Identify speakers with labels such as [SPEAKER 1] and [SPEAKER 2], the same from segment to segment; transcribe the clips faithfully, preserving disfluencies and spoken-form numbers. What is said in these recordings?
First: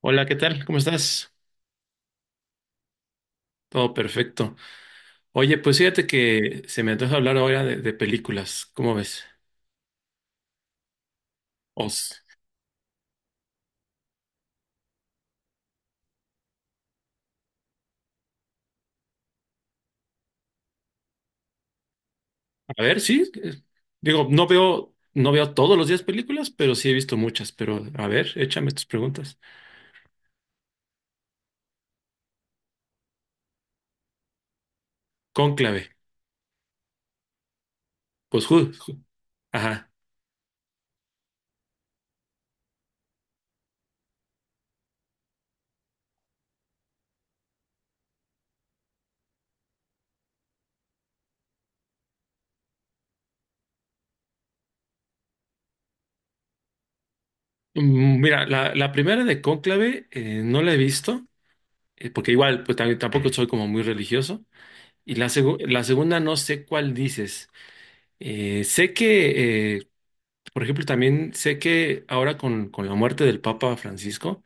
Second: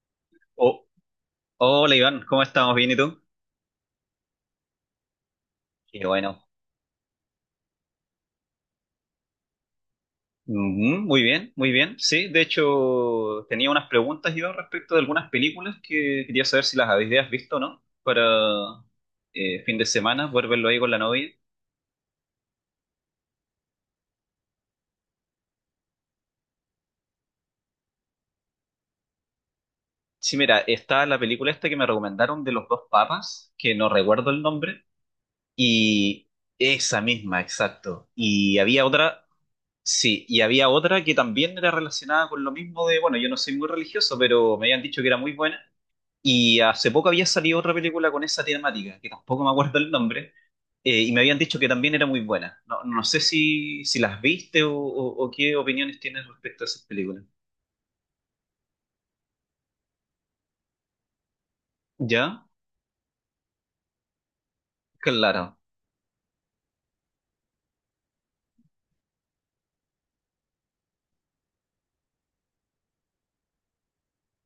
[SPEAKER 1] Hola, ¿qué tal? ¿Cómo
[SPEAKER 2] Oh,
[SPEAKER 1] estás?
[SPEAKER 2] hola Iván, ¿cómo estamos? ¿Bien y tú?
[SPEAKER 1] Todo perfecto. Oye, pues
[SPEAKER 2] Qué
[SPEAKER 1] fíjate
[SPEAKER 2] bueno.
[SPEAKER 1] que se me antoja hablar ahora de, de películas. ¿Cómo ves?
[SPEAKER 2] Ujú, muy bien, muy bien.
[SPEAKER 1] Os-
[SPEAKER 2] Sí, de hecho tenía unas preguntas, Iván, respecto de algunas películas que quería saber si las habías visto o no, para eh, fin de semana, poder verlo ahí con la novia.
[SPEAKER 1] a ver, sí. eh, Digo, no veo, no veo todos los días películas, pero sí he visto muchas. Pero a ver, échame tus preguntas.
[SPEAKER 2] Sí, mira, está la película esta que me recomendaron de los dos papas, que no recuerdo el nombre,
[SPEAKER 1] Cónclave.
[SPEAKER 2] y esa misma, exacto.
[SPEAKER 1] Pues,
[SPEAKER 2] Y
[SPEAKER 1] ju-
[SPEAKER 2] había
[SPEAKER 1] ju-
[SPEAKER 2] otra,
[SPEAKER 1] ajá.
[SPEAKER 2] sí, y había otra que también era relacionada con lo mismo de, bueno, yo no soy muy religioso, pero me habían dicho que era muy buena. Y hace poco había salido otra película con esa temática, que tampoco me acuerdo el nombre, eh, y me habían dicho que también era muy buena. No, no sé si, si las viste o, o- o qué opiniones tienes respecto a esas películas.
[SPEAKER 1] Mm, Mira, la, la primera de Cónclave eh, no la he visto, eh, porque
[SPEAKER 2] ¿Ya?
[SPEAKER 1] igual, pues tam- tampoco soy como muy religioso. Y la,
[SPEAKER 2] Claro.
[SPEAKER 1] segu- la segunda no sé cuál dices. Eh, sé que eh, Por ejemplo, también sé que ahora con, con la muerte del Papa Francisco,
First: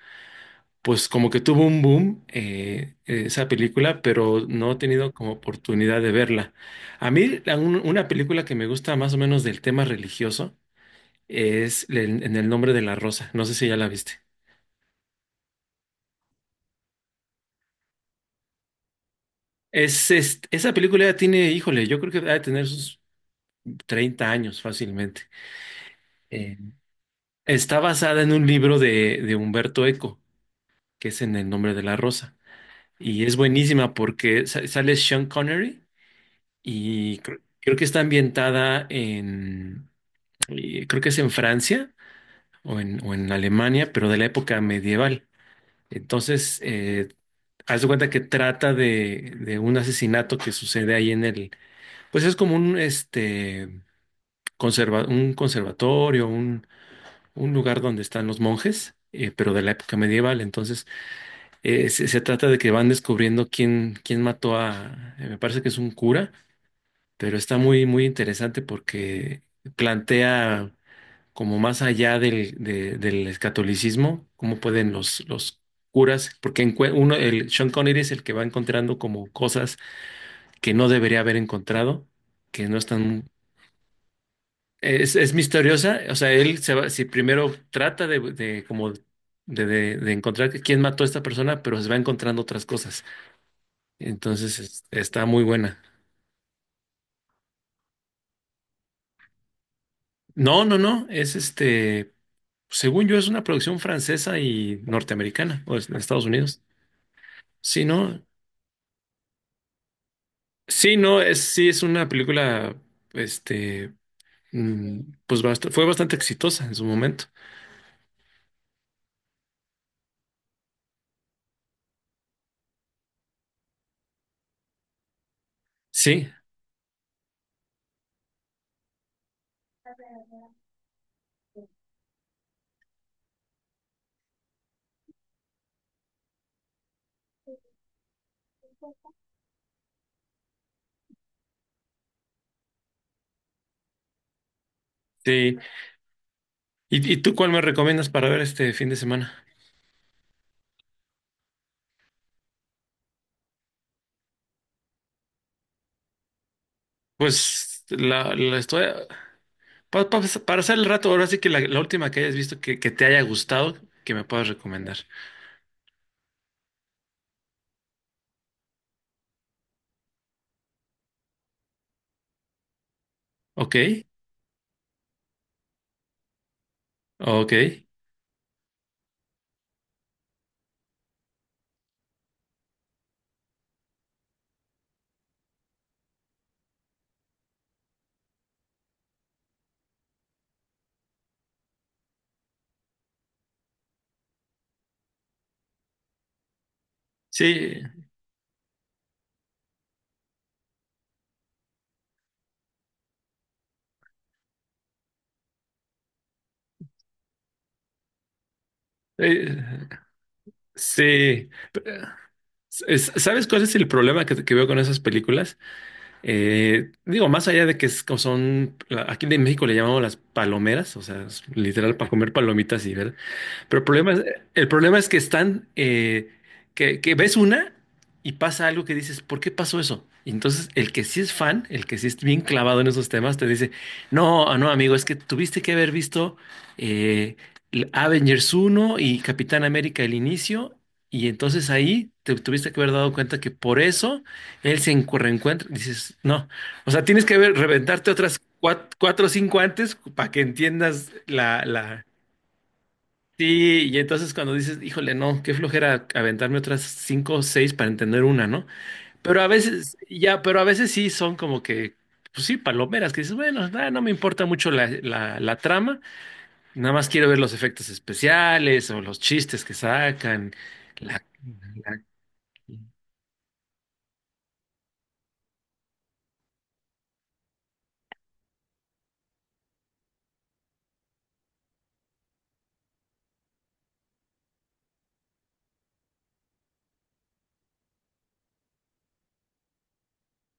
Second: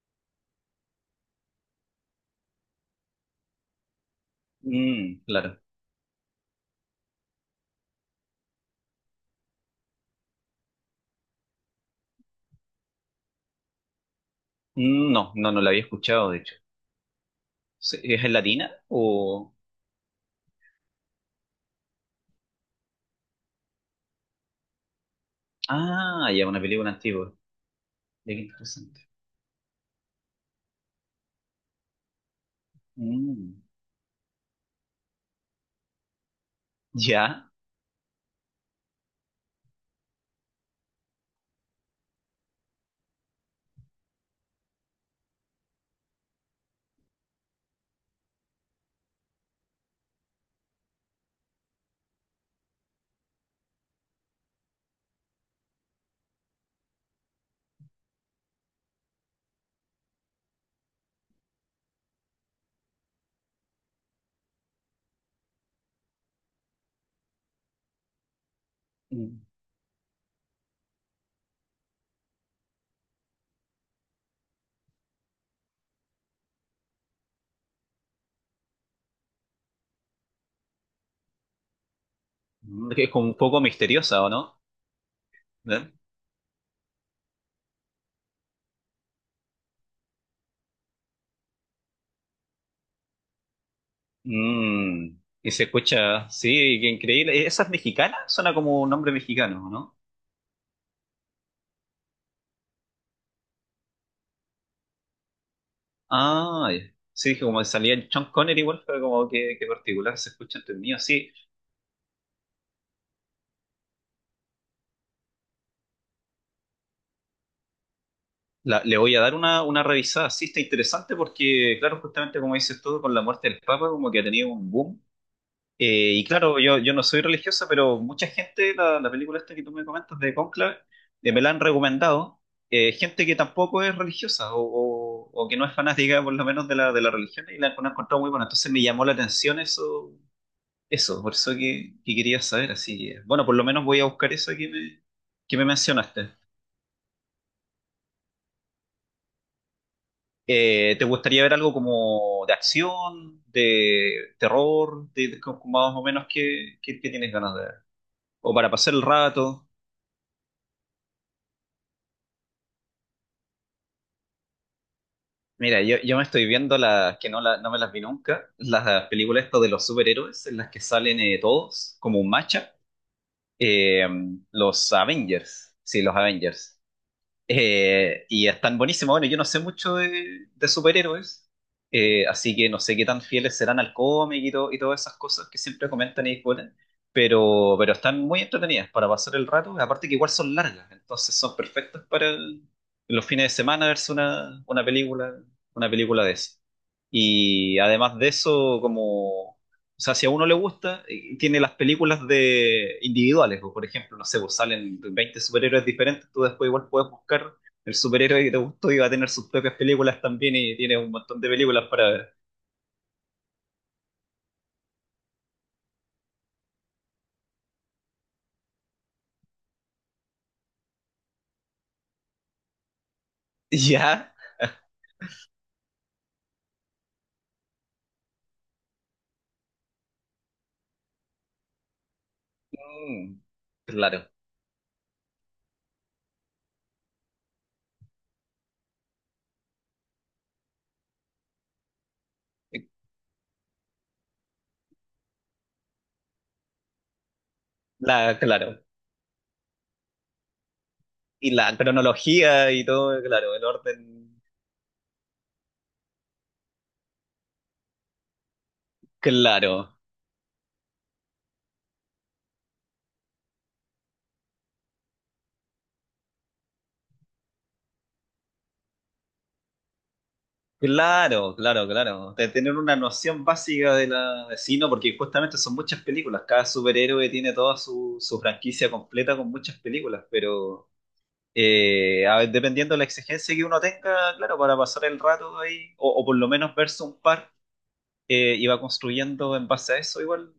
[SPEAKER 1] pues como que tuvo un boom eh, esa película, pero no he tenido
[SPEAKER 2] Mm,
[SPEAKER 1] como
[SPEAKER 2] claro.
[SPEAKER 1] oportunidad de verla. A mí la- un- una película que me gusta más o menos del tema religioso es En en el nombre de la rosa. No sé si ya la viste.
[SPEAKER 2] Mm, no, no, no la había escuchado, de hecho. ¿Se- ¿Es en latina o...?
[SPEAKER 1] Es, es- esa película ya tiene, híjole, yo creo que va a tener sus treinta años fácilmente.
[SPEAKER 2] Ah, ya,
[SPEAKER 1] Eh,
[SPEAKER 2] una película antigua.
[SPEAKER 1] Está basada en
[SPEAKER 2] Ya, qué
[SPEAKER 1] un libro
[SPEAKER 2] interesante.
[SPEAKER 1] de, de Humberto Eco, que es En el nombre de la rosa. Y es
[SPEAKER 2] Mm,
[SPEAKER 1] buenísima porque sa- sale Sean Connery y cre-
[SPEAKER 2] ya.
[SPEAKER 1] creo, que está ambientada en, eh, creo que es en Francia o en, o en Alemania, pero de la época medieval. Entonces, eh, haz de cuenta que trata de, de un asesinato que sucede ahí en el, pues es como un, este, conserva- un conservatorio, un, un lugar donde están los monjes, eh, pero de la época medieval. Entonces, Eh, se, se trata de que van descubriendo quién, quién mató a, eh, me parece que es un cura, pero está muy, muy interesante
[SPEAKER 2] Mm,
[SPEAKER 1] porque plantea como más allá del, de- del catolicismo, cómo pueden los, los curas, porque encue- uno, el Sean Connery es el que va encontrando como cosas que no debería haber encontrado, que no
[SPEAKER 2] es como
[SPEAKER 1] están,
[SPEAKER 2] un poco misteriosa, ¿o no?
[SPEAKER 1] es, es
[SPEAKER 2] ¿Eh?
[SPEAKER 1] misteriosa, o sea, él se va, si primero trata de, de como de, de de encontrar quién mató a esta persona, pero se va encontrando otras cosas. Entonces es-
[SPEAKER 2] Mm,
[SPEAKER 1] está muy
[SPEAKER 2] y se
[SPEAKER 1] buena.
[SPEAKER 2] escucha, sí, qué increíble. ¿Esas mexicanas? Suena como un nombre mexicano, ¿no?
[SPEAKER 1] No, no, no, es este, según yo es una producción francesa y norteamericana, o es de Estados Unidos.
[SPEAKER 2] Ah, ya. Sí, dije, como
[SPEAKER 1] Sí,
[SPEAKER 2] salía el
[SPEAKER 1] no,
[SPEAKER 2] Sean Connery igual, fue como que, que particular, se escucha entre
[SPEAKER 1] sí,
[SPEAKER 2] mío.
[SPEAKER 1] no,
[SPEAKER 2] Sí,
[SPEAKER 1] es, sí es una película, este, mm, pues bast- fue bastante exitosa en su momento.
[SPEAKER 2] la- le voy a dar una, una revisada. Sí, está interesante porque, claro, justamente como dices tú, con la muerte del Papa, como que ha tenido un boom. Eh, y
[SPEAKER 1] Sí,
[SPEAKER 2] claro, yo, yo no soy religiosa, pero mucha gente, la, la película esta que tú me comentas de Conclave, eh, me la han recomendado. eh, gente que tampoco es religiosa o, o- o que no es fanática, por lo menos, de la, de la religión y la han encontrado muy buena. Entonces me llamó la atención eso, eso, por eso que, que quería saber. Así que, bueno, por lo menos voy a buscar eso que me, que
[SPEAKER 1] sí.
[SPEAKER 2] me mencionaste.
[SPEAKER 1] ¿Y, y tú cuál me recomiendas para ver este fin de semana?
[SPEAKER 2] Eh, ¿te gustaría ver algo como de acción, de terror, de, de- como más o menos que, que, que tienes ganas de ver?
[SPEAKER 1] Pues la,
[SPEAKER 2] O
[SPEAKER 1] la
[SPEAKER 2] para
[SPEAKER 1] estoy,
[SPEAKER 2] pasar el rato.
[SPEAKER 1] pa- pa- para hacer el rato, ahora sí que la, la última que hayas visto que, que te haya gustado, que me puedas recomendar.
[SPEAKER 2] Mira, yo, yo me estoy viendo las que no, la- no me las vi nunca, las películas estas de los superhéroes en las que salen eh, todos como un macha,
[SPEAKER 1] Ok,
[SPEAKER 2] eh, los Avengers, sí, los Avengers.
[SPEAKER 1] ok.
[SPEAKER 2] Eh, y están buenísimos. Bueno, yo no sé mucho de, de superhéroes, eh, así que no sé qué tan fieles serán al cómic y, to- y todas esas cosas que siempre comentan y discuten, pero, pero están muy entretenidas para pasar el rato. Aparte que igual son largas, entonces son perfectas para el- los fines de semana verse una, una película, una película de eso. Y
[SPEAKER 1] Sí,
[SPEAKER 2] además de eso, como o sea, si a uno le gusta, eh, tiene las películas de individuales, o por ejemplo, no sé, pues salen veinte superhéroes diferentes, tú después igual puedes buscar el superhéroe que te gustó y va a tener sus
[SPEAKER 1] Eh,
[SPEAKER 2] propias películas también y tiene un montón
[SPEAKER 1] sí.
[SPEAKER 2] de películas para ver.
[SPEAKER 1] es- ¿Sabes cuál es el problema que, que veo con esas películas? Eh, digo, más allá de que es como son, aquí en México le llamamos las palomeras, o sea, es literal para comer palomitas y ver. Pero el problema es,
[SPEAKER 2] Ya,
[SPEAKER 1] el problema es que están, eh, que, que ves una y pasa algo que dices, ¿por qué pasó eso? Y entonces el que sí es fan, el que sí es bien clavado en esos temas,
[SPEAKER 2] mm,
[SPEAKER 1] te dice,
[SPEAKER 2] claro,
[SPEAKER 1] no, ah, no, amigo, es que tuviste que haber visto eh, l- Avengers uno y Capitán América el inicio, y entonces ahí te tuviste que
[SPEAKER 2] eh,
[SPEAKER 1] haber dado cuenta que por eso él se encu- reencuentra. Dices, no, o sea, tienes que haber, reventarte otras
[SPEAKER 2] la, claro.
[SPEAKER 1] cuat- cuatro, o cinco antes para que entiendas
[SPEAKER 2] Y
[SPEAKER 1] la,
[SPEAKER 2] la
[SPEAKER 1] la,
[SPEAKER 2] cronología y todo, claro, el
[SPEAKER 1] Sí, y entonces
[SPEAKER 2] orden,
[SPEAKER 1] cuando dices, híjole, no, qué flojera aventarme otras cinco o seis para entender una, ¿no? Pero a veces,
[SPEAKER 2] claro.
[SPEAKER 1] ya, pero a veces sí son como que, pues sí, palomeras, que dices, bueno, ah, no me importa mucho la, la, la trama, nada más quiero ver los efectos especiales o los chistes que sacan. la-
[SPEAKER 2] Claro, claro,
[SPEAKER 1] la-
[SPEAKER 2] claro. De tener una noción básica de la de sí, no, porque justamente son muchas películas. Cada superhéroe tiene toda su, su franquicia completa con muchas películas, pero eh, a ver, dependiendo de la exigencia que uno tenga, claro, para pasar el rato ahí, o, o por lo menos verse un par, eh, y va construyendo en base a eso, igual,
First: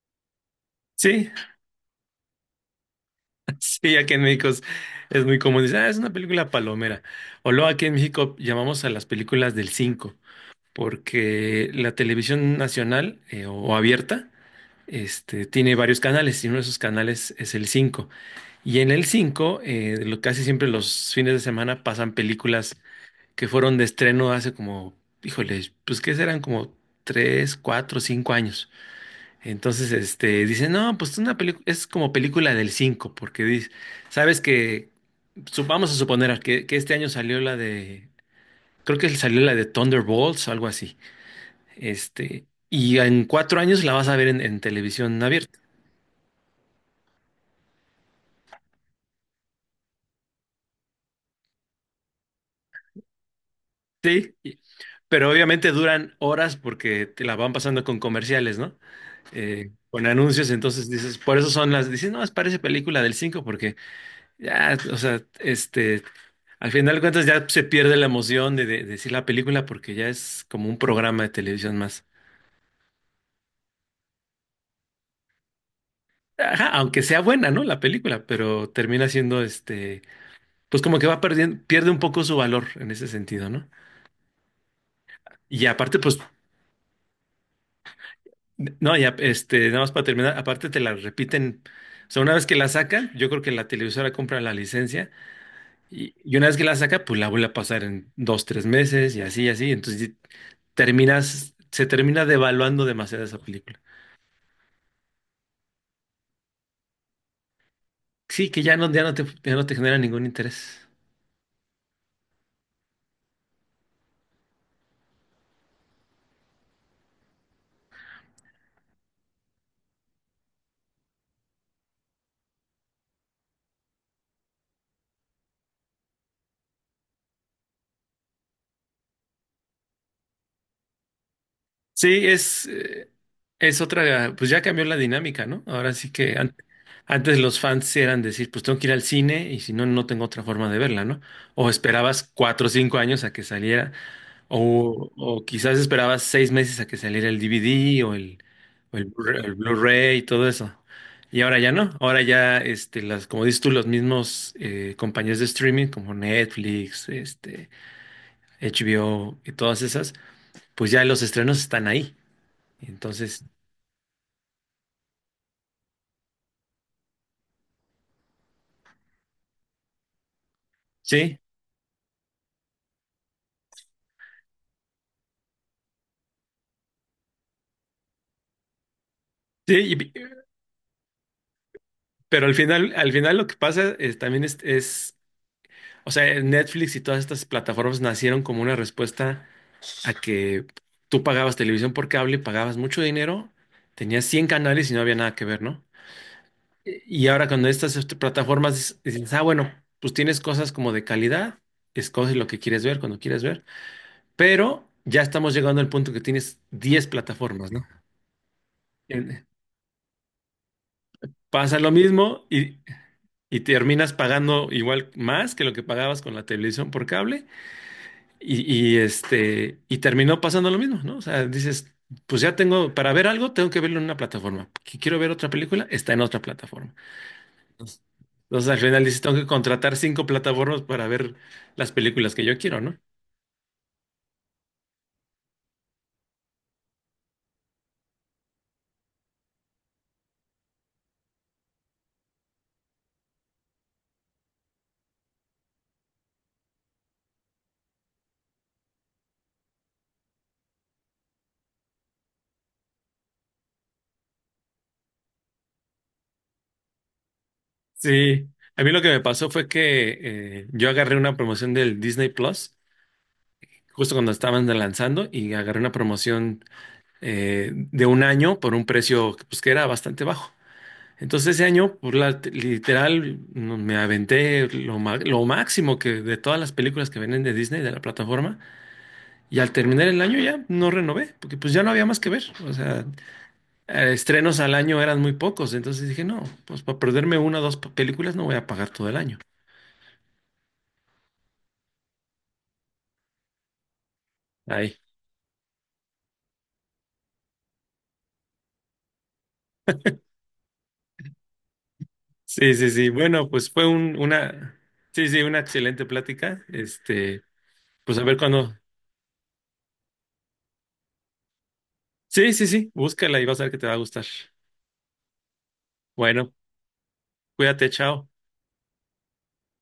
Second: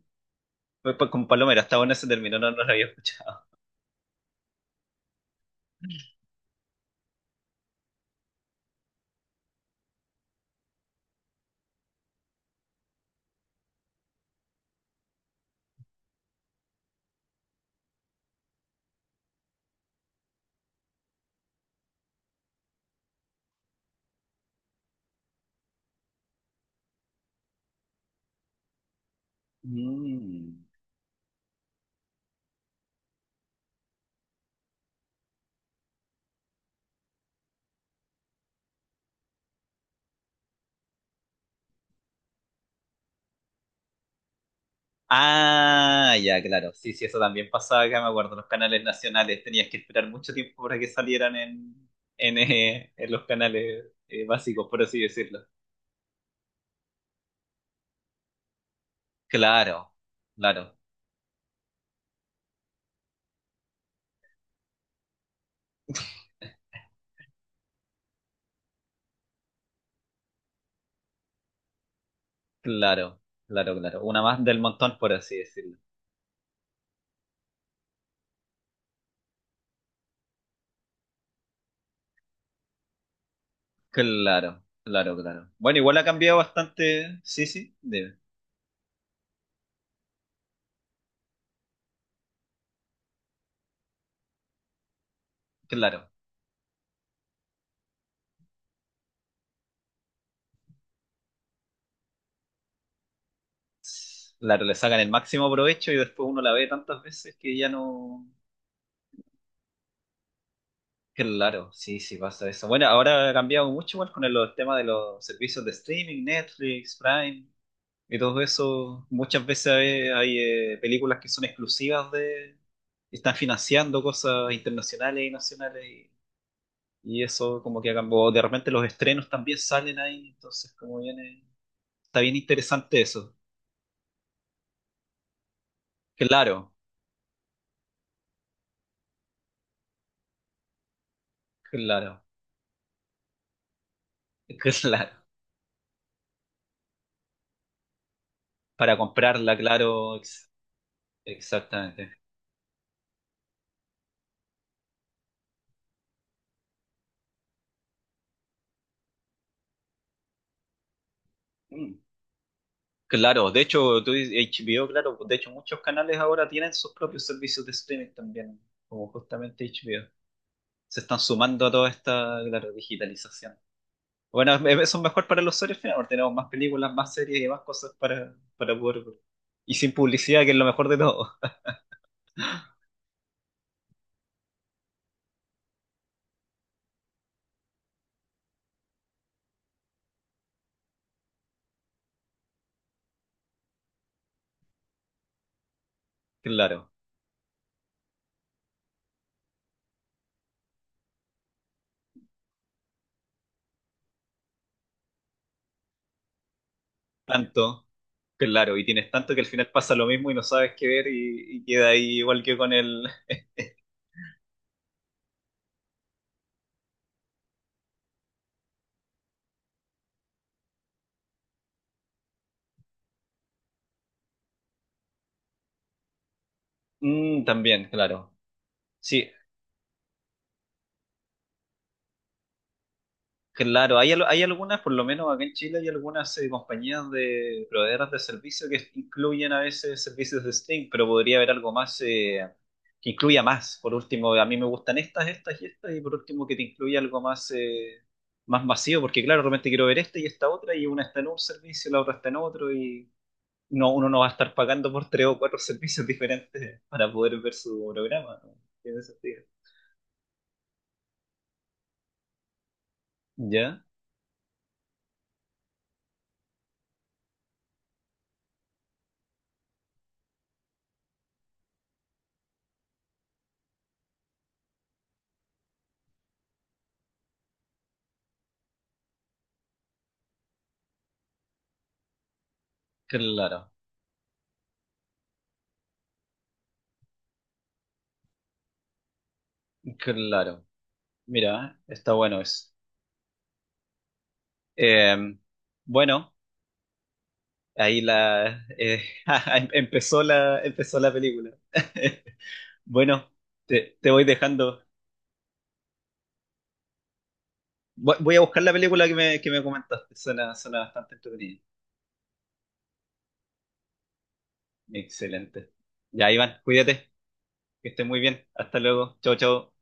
[SPEAKER 2] pues, pues, con
[SPEAKER 1] Sí,
[SPEAKER 2] Palomera, hasta bueno ese término, no, no lo había escuchado.
[SPEAKER 1] sí, aquí en México es, es muy común, dices, ah, es una película palomera. O luego aquí en México llamamos a las películas del cinco, porque la televisión nacional eh, o o abierta. Este, tiene varios canales y uno de esos canales es el cinco. Y en el cinco eh, lo- casi siempre los fines de semana pasan películas que fueron de estreno hace como, híjole, pues que serán como tres, cuatro, cinco años. Entonces, este,
[SPEAKER 2] Mm.
[SPEAKER 1] dicen, no, pues una película, es como película del cinco porque dice, sabes que, su- vamos a suponer que, que este año salió la de, creo que salió la de Thunderbolts o algo así. Este, y en cuatro años la vas a ver en en televisión abierta.
[SPEAKER 2] Ah, ya, claro. Sí, sí, eso también pasaba acá, me acuerdo. Los canales nacionales tenías que esperar mucho tiempo para que salieran en, en, eh, en los canales eh,
[SPEAKER 1] Sí,
[SPEAKER 2] básicos, por así
[SPEAKER 1] pero
[SPEAKER 2] decirlo.
[SPEAKER 1] obviamente duran horas porque te la van pasando con comerciales, ¿no? Eh,
[SPEAKER 2] Claro,
[SPEAKER 1] con anuncios,
[SPEAKER 2] claro,
[SPEAKER 1] entonces dices, por eso son las, dices, no, es parece película del cinco porque ya, o sea, este, al final de cuentas ya se pierde la emoción de, de decir la película porque ya es como un programa de televisión más.
[SPEAKER 2] claro, claro, claro. Una más del montón, por así decirlo.
[SPEAKER 1] Ajá, aunque sea buena, ¿no? La película, pero termina siendo, este, pues como que va perdiendo, pierde un poco su valor en ese sentido, ¿no?
[SPEAKER 2] Claro, claro, claro.
[SPEAKER 1] Y
[SPEAKER 2] Bueno, igual
[SPEAKER 1] aparte,
[SPEAKER 2] ha
[SPEAKER 1] pues
[SPEAKER 2] cambiado bastante. Sí, sí, de-
[SPEAKER 1] no, ya, este, nada más para terminar, aparte te la repiten, o sea, una vez que la sacan, yo creo que la televisora compra la licencia
[SPEAKER 2] claro.
[SPEAKER 1] y, y una vez que la saca, pues la vuelve a pasar en dos, tres meses y así, y así, entonces terminas, se termina devaluando demasiado esa película.
[SPEAKER 2] Claro, le sacan el máximo provecho y después uno la ve tantas veces que ya no.
[SPEAKER 1] Sí, que ya no, ya no te, ya no te genera ningún interés.
[SPEAKER 2] Claro, sí, sí pasa eso. Bueno, ahora ha cambiado mucho igual con el, los temas de los servicios de streaming, Netflix, Prime y todo eso. Muchas veces hay, hay, eh, películas que son exclusivas de... Están financiando cosas internacionales y nacionales y, y eso como que ha cambiado. De repente los estrenos también salen ahí, entonces como viene... Está
[SPEAKER 1] Sí,
[SPEAKER 2] bien
[SPEAKER 1] es,
[SPEAKER 2] interesante
[SPEAKER 1] eh,
[SPEAKER 2] eso.
[SPEAKER 1] es otra, pues ya cambió la dinámica, ¿no? Ahora sí que an-
[SPEAKER 2] Claro,
[SPEAKER 1] antes los fans sí eran decir, pues tengo que ir al cine y si no, no tengo otra forma de verla, ¿no? O
[SPEAKER 2] claro,
[SPEAKER 1] esperabas cuatro o cinco años a que saliera.
[SPEAKER 2] claro.
[SPEAKER 1] O, o quizás esperabas seis meses a que saliera el D V D o el,
[SPEAKER 2] Para
[SPEAKER 1] o el Blu-ray el
[SPEAKER 2] comprarla, claro,
[SPEAKER 1] Blu-ray y todo
[SPEAKER 2] ex-
[SPEAKER 1] eso. Y ahora ya no.
[SPEAKER 2] exactamente.
[SPEAKER 1] Ahora ya, este, las, como dices tú, los mismos eh, compañías de streaming como Netflix, este, H B O y todas esas, pues ya los estrenos están
[SPEAKER 2] Mm.
[SPEAKER 1] ahí. Entonces,
[SPEAKER 2] Claro, de hecho, tú dices H B O, claro, de hecho muchos canales ahora tienen sus propios servicios de streaming también, como justamente H B O. Se están
[SPEAKER 1] sí,
[SPEAKER 2] sumando a toda esta, claro, digitalización. Bueno, es- eso es mejor para los usuarios finales, porque tenemos más películas, más series y más cosas para, para poder ver. Y sin
[SPEAKER 1] sí, y-
[SPEAKER 2] publicidad, que es lo mejor de todo.
[SPEAKER 1] pero al final, al final lo que pasa es, también es, es, o sea, Netflix y todas estas plataformas nacieron como una respuesta a que tú pagabas televisión por cable, pagabas mucho dinero, tenías cien canales y no había nada que ver, ¿no?
[SPEAKER 2] Claro,
[SPEAKER 1] Y ahora cuando estas este, plataformas dices, ah, bueno, pues tienes cosas como de calidad, escoges lo que quieres ver cuando quieres ver, pero ya estamos llegando al punto que tienes diez plataformas, ¿no?
[SPEAKER 2] tanto, claro, y tienes tanto que al
[SPEAKER 1] En-
[SPEAKER 2] final pasa lo mismo y no sabes qué ver y, y
[SPEAKER 1] Pasa
[SPEAKER 2] queda
[SPEAKER 1] lo
[SPEAKER 2] ahí igual
[SPEAKER 1] mismo
[SPEAKER 2] que con
[SPEAKER 1] y,
[SPEAKER 2] el...
[SPEAKER 1] y terminas pagando igual más que lo que pagabas con la televisión por cable. Y, y, este, y terminó pasando lo mismo, ¿no? O sea, dices, pues ya tengo, para ver algo, tengo que verlo en una plataforma. Que quiero ver otra película, está en otra plataforma.
[SPEAKER 2] Mm, también,
[SPEAKER 1] Entonces
[SPEAKER 2] claro.
[SPEAKER 1] entonces, al final dices,
[SPEAKER 2] Sí,
[SPEAKER 1] tengo que contratar cinco plataformas para ver las películas que yo quiero, ¿no?
[SPEAKER 2] claro, hay, al- hay algunas, por lo menos acá en Chile, hay algunas eh, compañías de proveedoras de servicios que incluyen a veces servicios de stream, pero podría haber algo más eh, que incluya más. Por último, a mí me gustan estas, estas y estas, y por último que te incluya algo más, eh, más masivo, porque claro, realmente quiero ver esta y esta otra, y una está en un servicio, la otra está en otro, y no, uno no va a estar pagando por tres o cuatro servicios diferentes para poder ver su programa.
[SPEAKER 1] Sí,
[SPEAKER 2] ¿No?
[SPEAKER 1] a mí lo
[SPEAKER 2] Tiene
[SPEAKER 1] que me
[SPEAKER 2] sentido.
[SPEAKER 1] pasó fue que eh, yo agarré una promoción del Disney Plus
[SPEAKER 2] ¿Ya?
[SPEAKER 1] justo cuando estaban lanzando y agarré una promoción eh, de un año por un precio pues, que era bastante bajo. Entonces ese año, por la, literal, no- me aventé lo, ma- lo máximo que de todas las películas que vienen de Disney, de la plataforma, y al terminar el año ya no renové, porque pues ya no había más que ver. O sea,
[SPEAKER 2] Claro,
[SPEAKER 1] eh, estrenos al año eran muy pocos, entonces dije, no, pues para perderme una o dos p- películas no voy a pagar todo el año.
[SPEAKER 2] claro. Mira, está bueno eso.
[SPEAKER 1] Ahí.
[SPEAKER 2] Eh, bueno, ahí la eh, em- empezó la empezó la película.
[SPEAKER 1] Sí, sí, sí.
[SPEAKER 2] Bueno,
[SPEAKER 1] Bueno, pues fue
[SPEAKER 2] te, te
[SPEAKER 1] un,
[SPEAKER 2] voy
[SPEAKER 1] una,
[SPEAKER 2] dejando.
[SPEAKER 1] sí, sí, una excelente plática. Este,
[SPEAKER 2] Voy
[SPEAKER 1] pues a ver
[SPEAKER 2] voy a buscar la
[SPEAKER 1] cuándo.
[SPEAKER 2] película que me, que me comentaste. Suena, suena bastante entretenida.
[SPEAKER 1] Sí, sí, sí, búscala y vas a ver que te va a gustar.
[SPEAKER 2] Excelente. Ya,
[SPEAKER 1] Bueno,
[SPEAKER 2] Iván, cuídate, que
[SPEAKER 1] cuídate,
[SPEAKER 2] estés muy
[SPEAKER 1] chao.
[SPEAKER 2] bien. Hasta luego. Chao, chao.